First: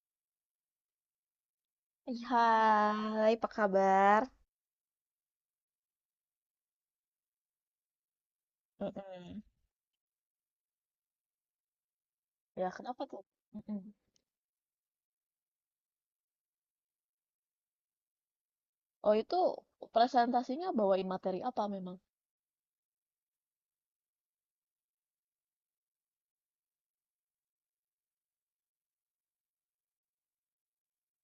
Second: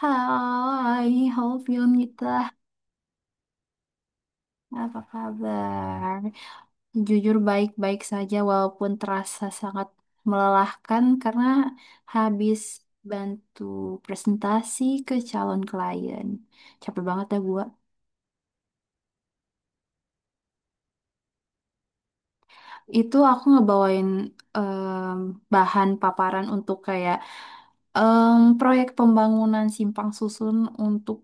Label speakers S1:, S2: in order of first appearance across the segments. S1: Hai, halo
S2: Ih,
S1: Filmita.
S2: hai, apa kabar?
S1: Apa kabar? Jujur baik-baik saja walaupun
S2: Mm-mm.
S1: terasa sangat melelahkan karena habis
S2: Ya, kenapa tuh?
S1: bantu
S2: Mm-mm.
S1: presentasi ke calon klien. Capek banget ya gua.
S2: Oh, itu presentasinya bawain materi apa memang?
S1: Itu aku ngebawain em, bahan paparan untuk kayak proyek pembangunan simpang susun untuk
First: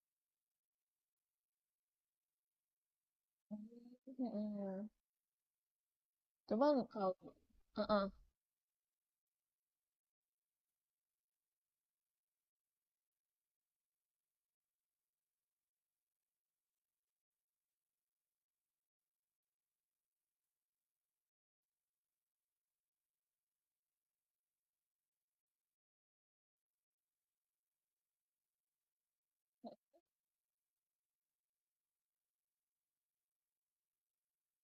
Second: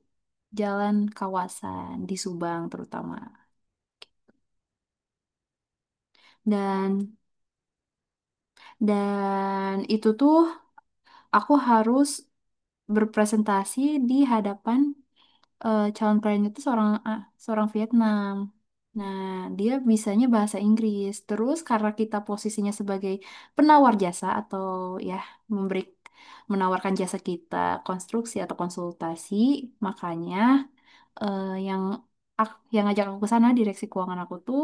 S1: jalan kawasan di Subang terutama.
S2: Mm-mm. Cuman kalau
S1: Dan
S2: uh
S1: dan itu tuh aku harus berpresentasi di hadapan calon kliennya itu seorang seorang Vietnam. Nah, dia bisanya bahasa Inggris. Terus karena kita posisinya sebagai penawar jasa atau ya memberi menawarkan jasa kita konstruksi atau konsultasi, makanya yang yang ngajak aku ke sana direksi keuangan aku tuh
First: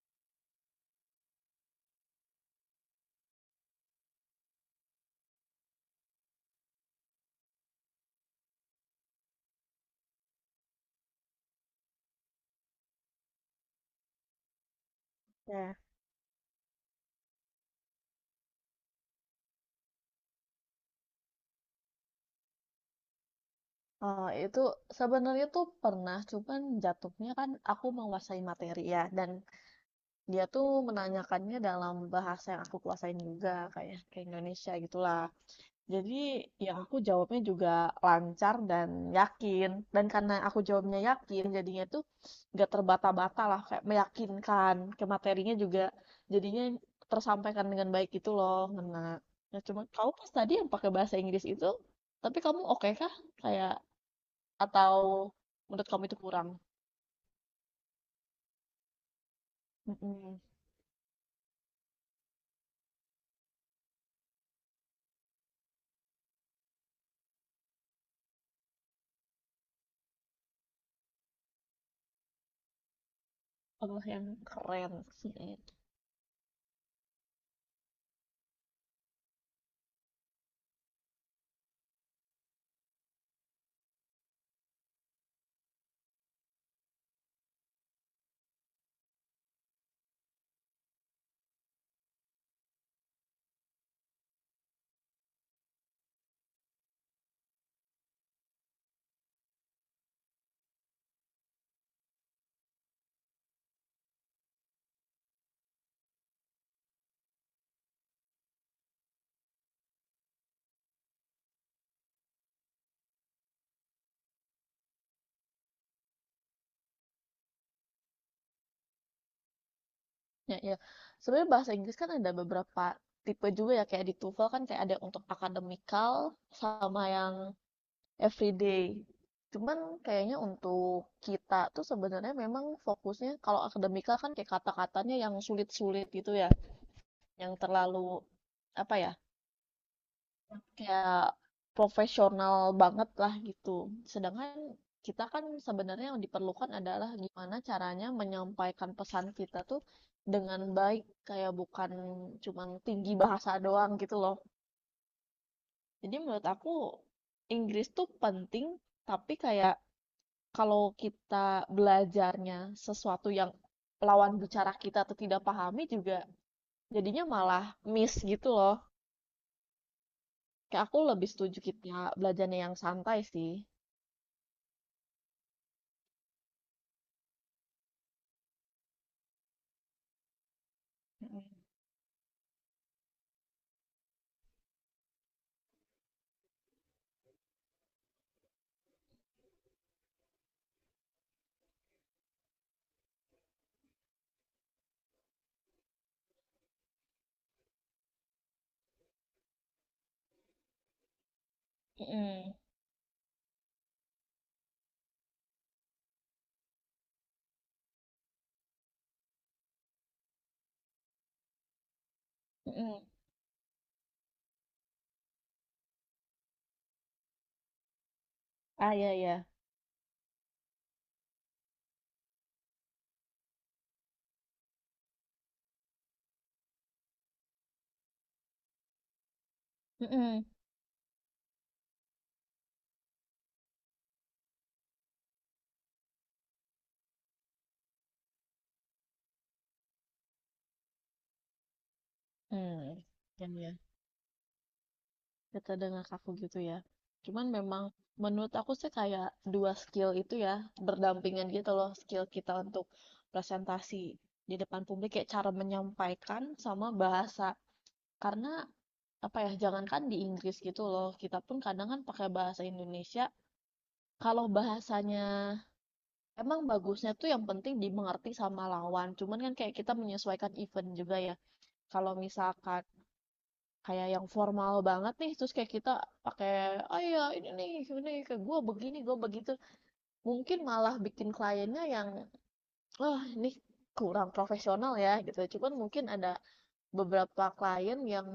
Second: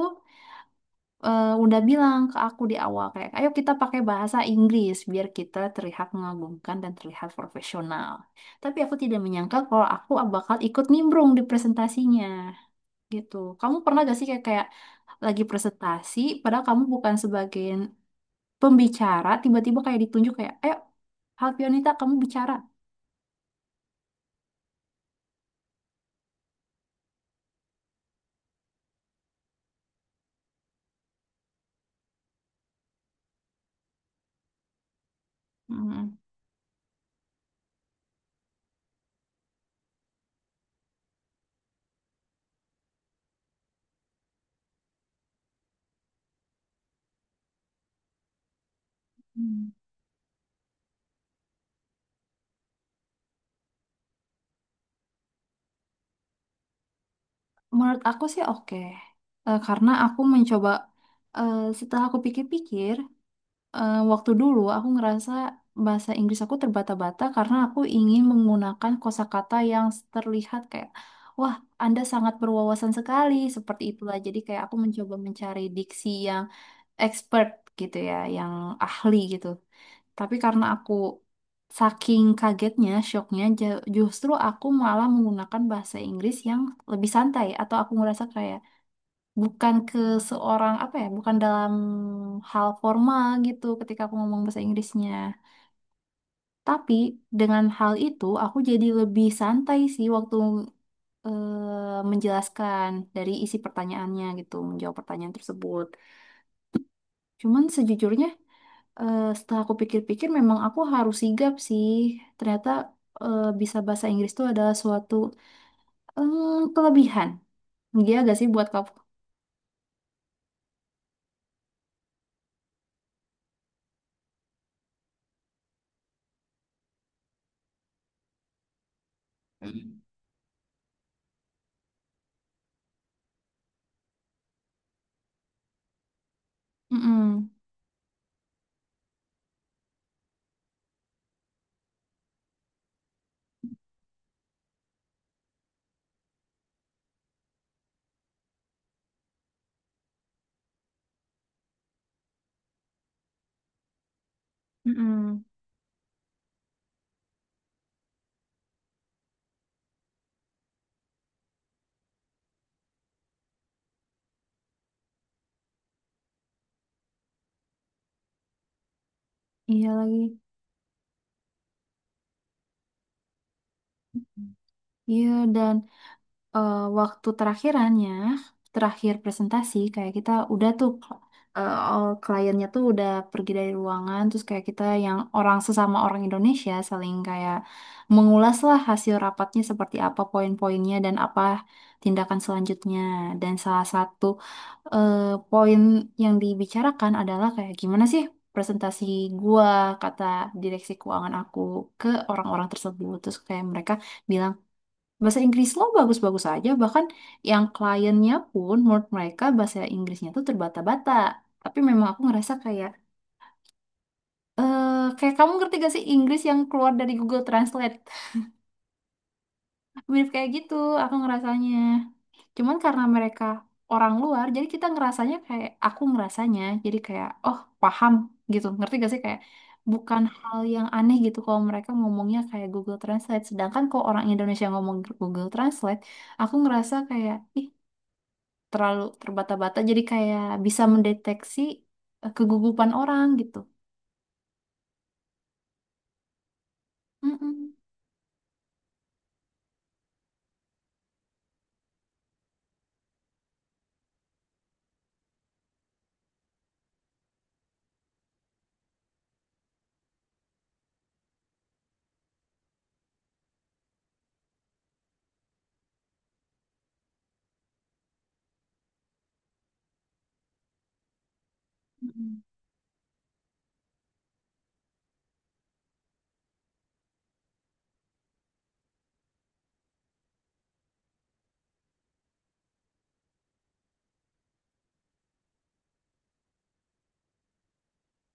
S1: udah bilang ke aku di awal kayak, ayo kita pakai bahasa Inggris biar kita terlihat mengagumkan dan terlihat profesional. Tapi aku tidak menyangka kalau aku bakal ikut nimbrung di presentasinya gitu. Kamu pernah gak sih kayak kayak lagi
S2: ya.
S1: presentasi, padahal kamu bukan sebagai pembicara, tiba-tiba kayak ditunjuk kayak, ayo Halpionita kamu bicara.
S2: Oh, itu sebenarnya tuh pernah, cuman jatuhnya kan aku menguasai materi ya, dan dia tuh menanyakannya dalam bahasa yang aku kuasain juga, kayak ke Indonesia gitulah. Jadi
S1: Hmm.
S2: ya aku jawabnya juga lancar dan yakin. Dan karena aku jawabnya yakin, jadinya tuh nggak terbata-bata lah, kayak meyakinkan. Ke materinya juga jadinya tersampaikan dengan baik gitu loh, ngena. Ya
S1: Hmm.
S2: cuma kamu pas tadi yang pakai bahasa Inggris itu, tapi kamu oke kah? Kayak, atau menurut kamu itu kurang?
S1: Menurut aku sih oke. Karena aku
S2: Mm-mm.
S1: mencoba, eh, setelah aku pikir-pikir. Waktu dulu aku ngerasa bahasa Inggris aku terbata-bata karena aku ingin menggunakan kosakata yang terlihat kayak, wah, Anda sangat berwawasan sekali, seperti
S2: Allah
S1: itulah.
S2: yang
S1: Jadi kayak aku
S2: keren
S1: mencoba
S2: sih.
S1: mencari diksi yang expert gitu ya, yang ahli gitu. Tapi karena aku saking kagetnya, shocknya, justru aku malah menggunakan bahasa Inggris yang lebih santai atau aku ngerasa kayak bukan ke seorang apa ya, bukan dalam hal formal gitu ketika aku ngomong bahasa Inggrisnya. Tapi dengan hal itu aku jadi lebih santai sih waktu menjelaskan dari isi pertanyaannya gitu, menjawab pertanyaan tersebut. Cuman sejujurnya setelah aku pikir-pikir memang aku harus sigap sih. Ternyata bisa bahasa Inggris itu adalah suatu kelebihan. Iya gak sih buat kamu?
S2: Ya, ya. Sebenarnya bahasa Inggris kan ada beberapa tipe juga ya, kayak di TOEFL kan kayak ada yang untuk akademikal sama yang everyday. Cuman
S1: Hmm.
S2: kayaknya untuk kita tuh sebenarnya memang fokusnya kalau akademikal kan kayak kata-katanya yang sulit-sulit gitu ya,
S1: Mm-mm.
S2: yang terlalu apa ya? Kayak profesional banget lah gitu. Sedangkan kita kan sebenarnya yang diperlukan adalah gimana caranya menyampaikan pesan kita tuh dengan baik, kayak bukan cuma tinggi bahasa doang gitu loh.
S1: Mm-mm.
S2: Jadi menurut aku Inggris tuh penting, tapi kayak kalau kita belajarnya sesuatu yang lawan bicara kita tuh tidak pahami juga jadinya malah miss gitu loh.
S1: Iya lagi.
S2: Kayak aku lebih setuju kita belajarnya yang santai sih.
S1: Iya, dan waktu terakhir presentasi, kayak kita udah tuh, all kliennya tuh udah pergi dari ruangan, terus kayak kita yang orang sesama orang Indonesia saling kayak mengulas lah hasil rapatnya seperti apa poin-poinnya dan apa tindakan selanjutnya. Dan salah satu eh, poin yang dibicarakan adalah kayak gimana sih presentasi gua, kata direksi keuangan aku ke
S2: Mhm,
S1: orang-orang tersebut. Terus kayak mereka bilang bahasa Inggris lo bagus-bagus aja, bahkan yang kliennya pun menurut mereka bahasa Inggrisnya tuh terbata-bata. Tapi memang aku ngerasa kayak,
S2: mhm.
S1: kayak kamu ngerti gak sih Inggris yang keluar dari Google Translate?
S2: Ah, iya iya.
S1: Mirip kayak gitu, aku ngerasanya. Cuman karena mereka orang luar, jadi kita ngerasanya kayak, aku ngerasanya, jadi kayak, oh paham gitu, ngerti gak sih kayak, bukan
S2: Hmm.
S1: hal yang aneh gitu kalau mereka ngomongnya kayak Google Translate. Sedangkan kalau orang Indonesia ngomong Google Translate, aku ngerasa kayak, ih terlalu terbata-bata jadi kayak bisa mendeteksi kegugupan
S2: Mmm,
S1: orang
S2: ya
S1: gitu.
S2: kita metode ngakaku gitu ya. Cuman
S1: Mm-mm.
S2: memang menurut aku sih kayak 2 skill itu ya, berdampingan gitu loh, skill kita untuk presentasi di depan publik kayak cara menyampaikan sama bahasa. Karena apa ya, jangankan di Inggris gitu loh, kita pun kadang kan pakai bahasa Indonesia, kalau bahasanya emang bagusnya tuh yang penting dimengerti sama lawan, cuman kan kayak kita menyesuaikan event juga ya. Kalau
S1: Mm-mm.
S2: misalkan kayak yang formal banget nih terus kayak kita pakai oh ya ini nih ini ke gue begini gue begitu, mungkin malah bikin kliennya yang wah ini kurang profesional ya gitu. Cuman mungkin ada beberapa klien yang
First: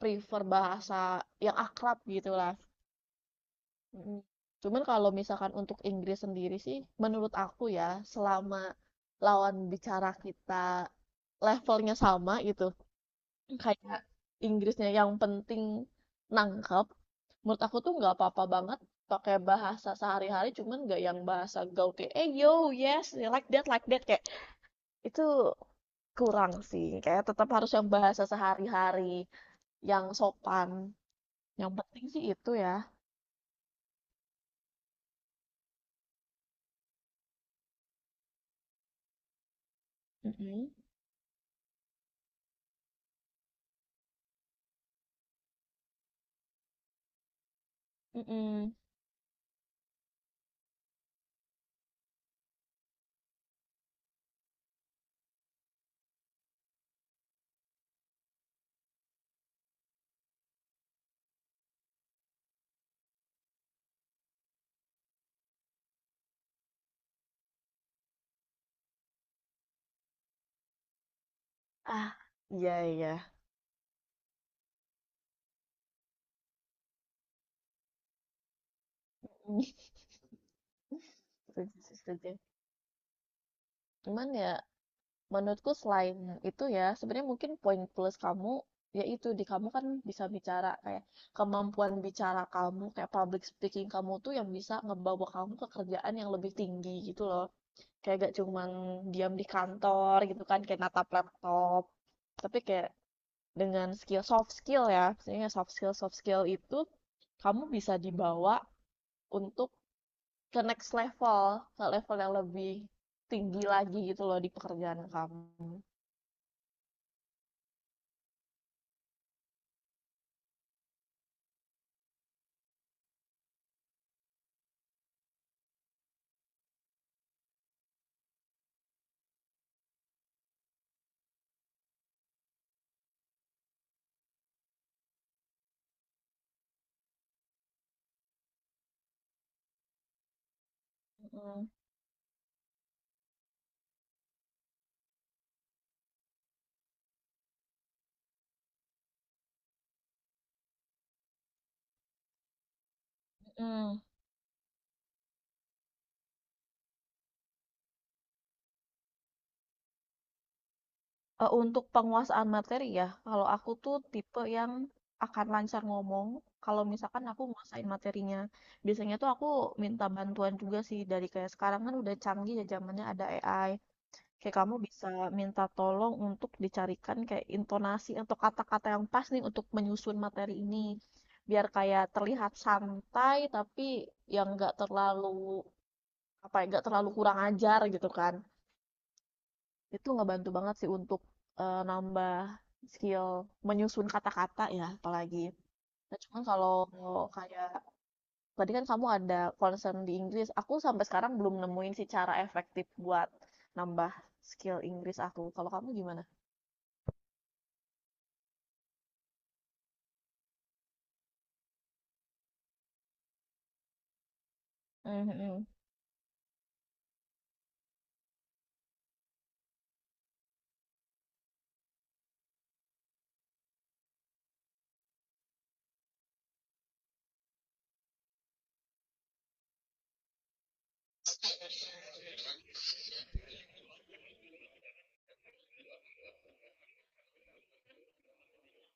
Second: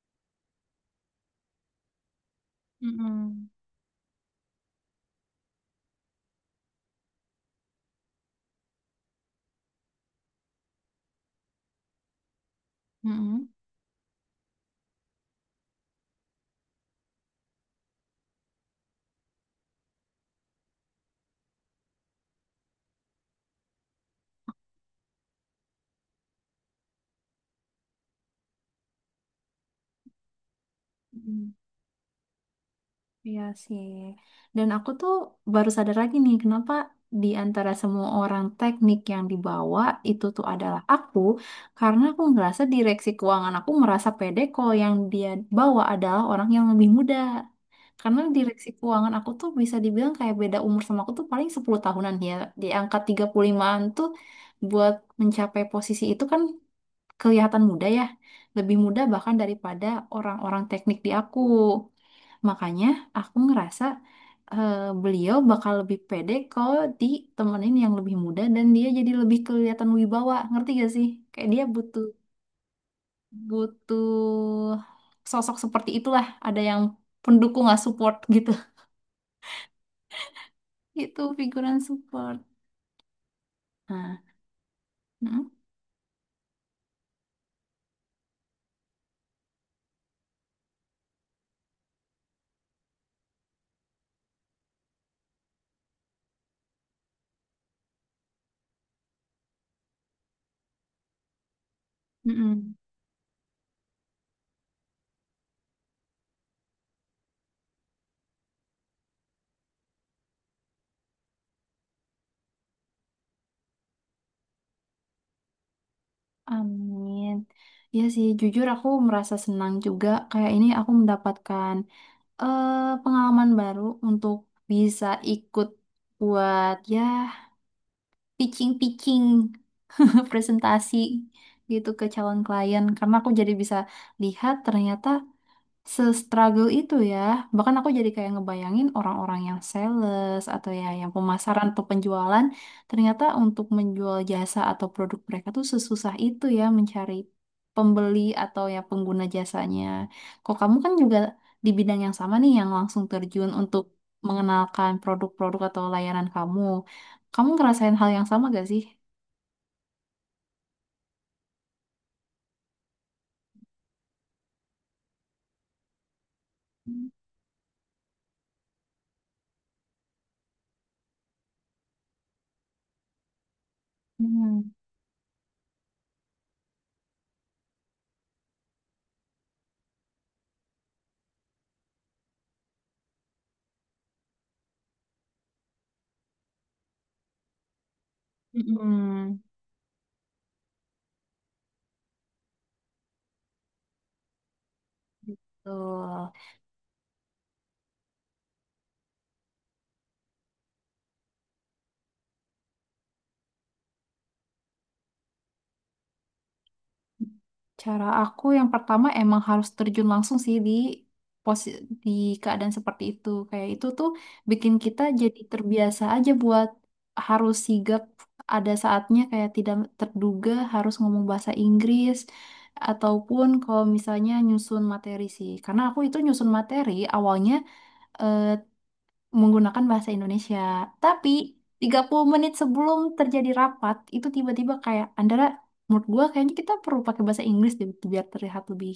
S2: prefer bahasa yang akrab gitu lah.
S1: Mm-mm.
S2: Mm. Cuman kalau misalkan untuk Inggris sendiri sih menurut aku ya selama lawan bicara kita levelnya sama gitu,
S1: Mm-mm.
S2: kayak Inggrisnya yang penting nangkep, menurut aku tuh nggak apa-apa banget pakai bahasa sehari-hari. Cuman nggak yang bahasa gaul kayak eh yo yes like that like that, kayak itu kurang sih. Kayak tetap harus yang bahasa sehari-hari yang sopan,
S1: Mm-mm.
S2: yang penting sih itu ya.
S1: Iya sih. Dan aku tuh baru sadar lagi nih kenapa di antara semua orang teknik yang dibawa itu tuh
S2: Mm-mm.
S1: adalah aku karena aku ngerasa direksi keuangan aku merasa pede kalau yang dia bawa adalah orang yang lebih muda. Karena direksi
S2: Mm-mm.
S1: keuangan aku tuh bisa dibilang kayak beda umur sama aku tuh paling 10 tahunan ya. Di angka 35-an tuh buat mencapai posisi itu kan kelihatan muda ya. Lebih muda bahkan daripada orang-orang teknik di aku. Makanya aku ngerasa eh, beliau bakal lebih pede kalau ditemenin yang lebih muda dan dia jadi lebih kelihatan wibawa. Ngerti gak sih? Kayak dia butuh
S2: Ah, iya iya.
S1: butuh sosok seperti itulah. Ada yang pendukung lah support gitu. Itu figuran
S2: Setuju, setuju,
S1: support. Nah,
S2: cuman ya
S1: mm-mm,
S2: menurutku selain itu ya, sebenarnya mungkin poin plus kamu, yaitu di kamu kan bisa bicara, kayak kemampuan bicara kamu, kayak public speaking kamu tuh yang bisa ngebawa kamu ke kerjaan yang lebih tinggi gitu loh. Kayak gak cuman diam di kantor gitu kan, kayak natap laptop. Tapi
S1: mm-mm.
S2: kayak dengan skill soft skill ya, maksudnya soft skill, soft skill itu kamu bisa dibawa untuk ke next level, ke level yang lebih tinggi lagi gitu loh di pekerjaan kamu.
S1: Amin. Ya sih, jujur aku merasa senang juga. Kayak ini aku mendapatkan eh, pengalaman baru untuk bisa ikut buat ya pitching-pitching presentasi gitu ke calon klien. Karena aku jadi bisa lihat ternyata se-struggle itu ya. Bahkan aku jadi kayak ngebayangin orang-orang yang sales atau ya yang pemasaran
S2: Mm.
S1: atau penjualan, ternyata untuk menjual jasa atau produk mereka tuh sesusah itu ya mencari pembeli atau ya pengguna jasanya. Kok kamu kan juga di bidang yang sama nih yang langsung terjun untuk
S2: Mmm,
S1: mengenalkan produk-produk atau layanan kamu. Kamu ngerasain hal yang sama gak sih?
S2: untuk penguasaan materi ya, kalau aku tuh tipe yang akan lancar ngomong kalau
S1: Hmm.
S2: misalkan aku nguasain materinya. Biasanya tuh aku minta bantuan juga sih dari kayak sekarang kan udah canggih ya zamannya ada AI, kayak
S1: Mm-mm.
S2: kamu bisa minta tolong untuk dicarikan kayak intonasi atau kata-kata yang pas nih untuk menyusun materi ini, biar kayak terlihat santai tapi yang nggak terlalu, apa ya, nggak terlalu kurang ajar gitu kan.
S1: Hmm,
S2: Itu ngebantu banget sih untuk, nambah skill menyusun kata-kata ya apalagi. Nah
S1: betul.
S2: cuman kalau kayak tadi kan kamu ada concern di Inggris, aku sampai sekarang belum nemuin sih cara efektif buat nambah skill Inggris aku. Kalau kamu gimana?
S1: Cara aku yang pertama emang harus terjun langsung sih di posi- di keadaan seperti itu. Kayak itu tuh bikin kita
S2: Mmm,
S1: jadi
S2: mhm.
S1: terbiasa aja buat harus sigap ada saatnya kayak tidak terduga harus ngomong bahasa Inggris ataupun kalau misalnya nyusun materi sih. Karena aku itu nyusun materi awalnya eh, menggunakan bahasa Indonesia. Tapi 30 menit sebelum terjadi rapat, itu tiba-tiba kayak Andara, menurut gua kayaknya kita perlu pakai bahasa Inggris deh gitu biar terlihat lebih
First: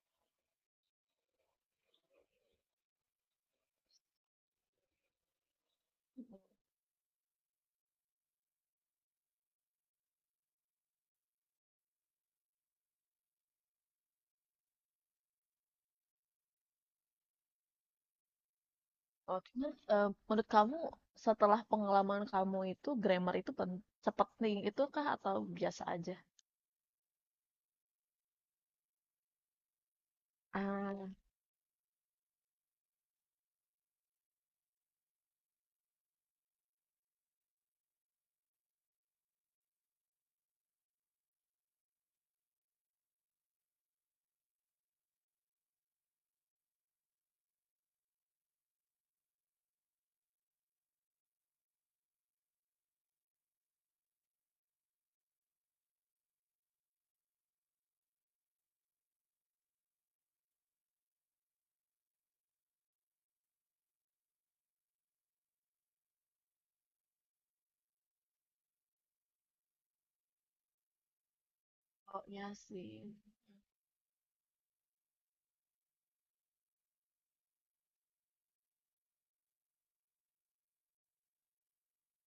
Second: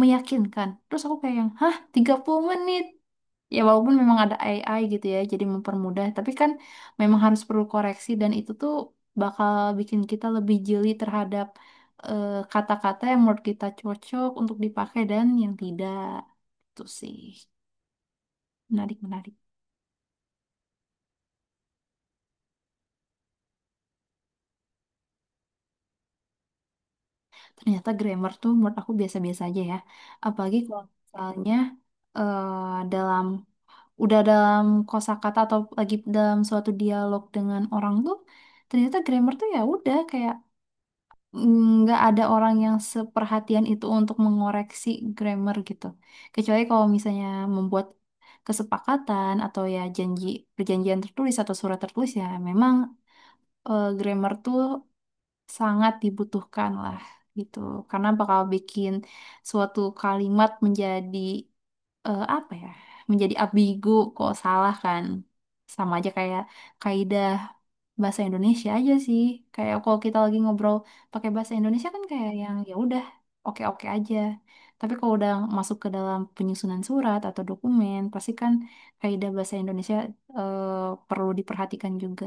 S1: meyakinkan. Terus aku kayak yang, hah 30 menit? Ya walaupun memang ada AI gitu ya, jadi mempermudah. Tapi kan memang harus perlu koreksi dan itu tuh bakal bikin kita lebih jeli terhadap kata-kata yang menurut kita cocok untuk dipakai dan yang tidak. Itu sih. Menarik, menarik.
S2: Oh cuman, menurut kamu setelah pengalaman kamu itu grammar itu sepenting itu kah atau biasa aja?
S1: Ternyata grammar tuh menurut aku biasa-biasa aja ya. Apalagi kalau
S2: Ah,
S1: misalnya eh, dalam udah dalam kosakata atau lagi dalam suatu dialog dengan orang tuh ternyata grammar tuh ya udah kayak nggak ada orang yang seperhatian itu untuk mengoreksi grammar gitu. Kecuali kalau misalnya membuat kesepakatan atau ya janji perjanjian tertulis atau surat tertulis ya memang grammar tuh sangat dibutuhkan lah gitu, karena bakal bikin suatu kalimat menjadi apa ya, menjadi ambigu kok salah kan. Sama aja kayak kaidah bahasa Indonesia aja sih, kayak kalau kita lagi ngobrol pakai bahasa Indonesia kan
S2: oh
S1: kayak
S2: iya
S1: yang ya
S2: sih.
S1: udah oke oke aja, tapi kalau udah masuk ke dalam penyusunan surat atau dokumen pasti kan kaidah bahasa Indonesia eh, perlu diperhatikan juga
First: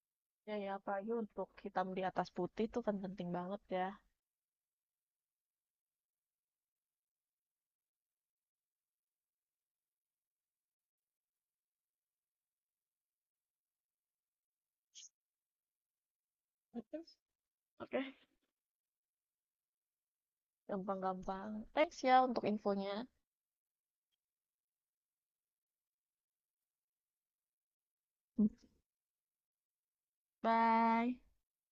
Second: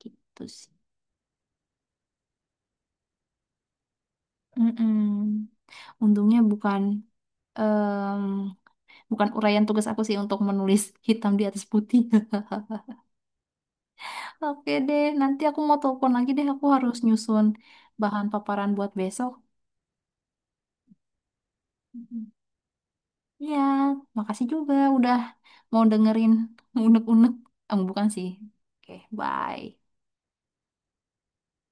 S1: gitu
S2: Iya
S1: sih.
S2: ya apalagi untuk hitam di atas putih itu kan penting banget ya.
S1: Mm-mm. Untungnya bukan em, bukan uraian tugas aku sih untuk menulis hitam di atas putih. Oke deh, nanti aku mau telepon lagi deh. Aku harus nyusun
S2: Oke,
S1: bahan paparan buat besok.
S2: gampang-gampang. Thanks ya
S1: Mhm.
S2: untuk infonya.
S1: Ya, makasih juga udah mau dengerin unek-unek. Bukan sih. Oke, bye.
S2: Bye.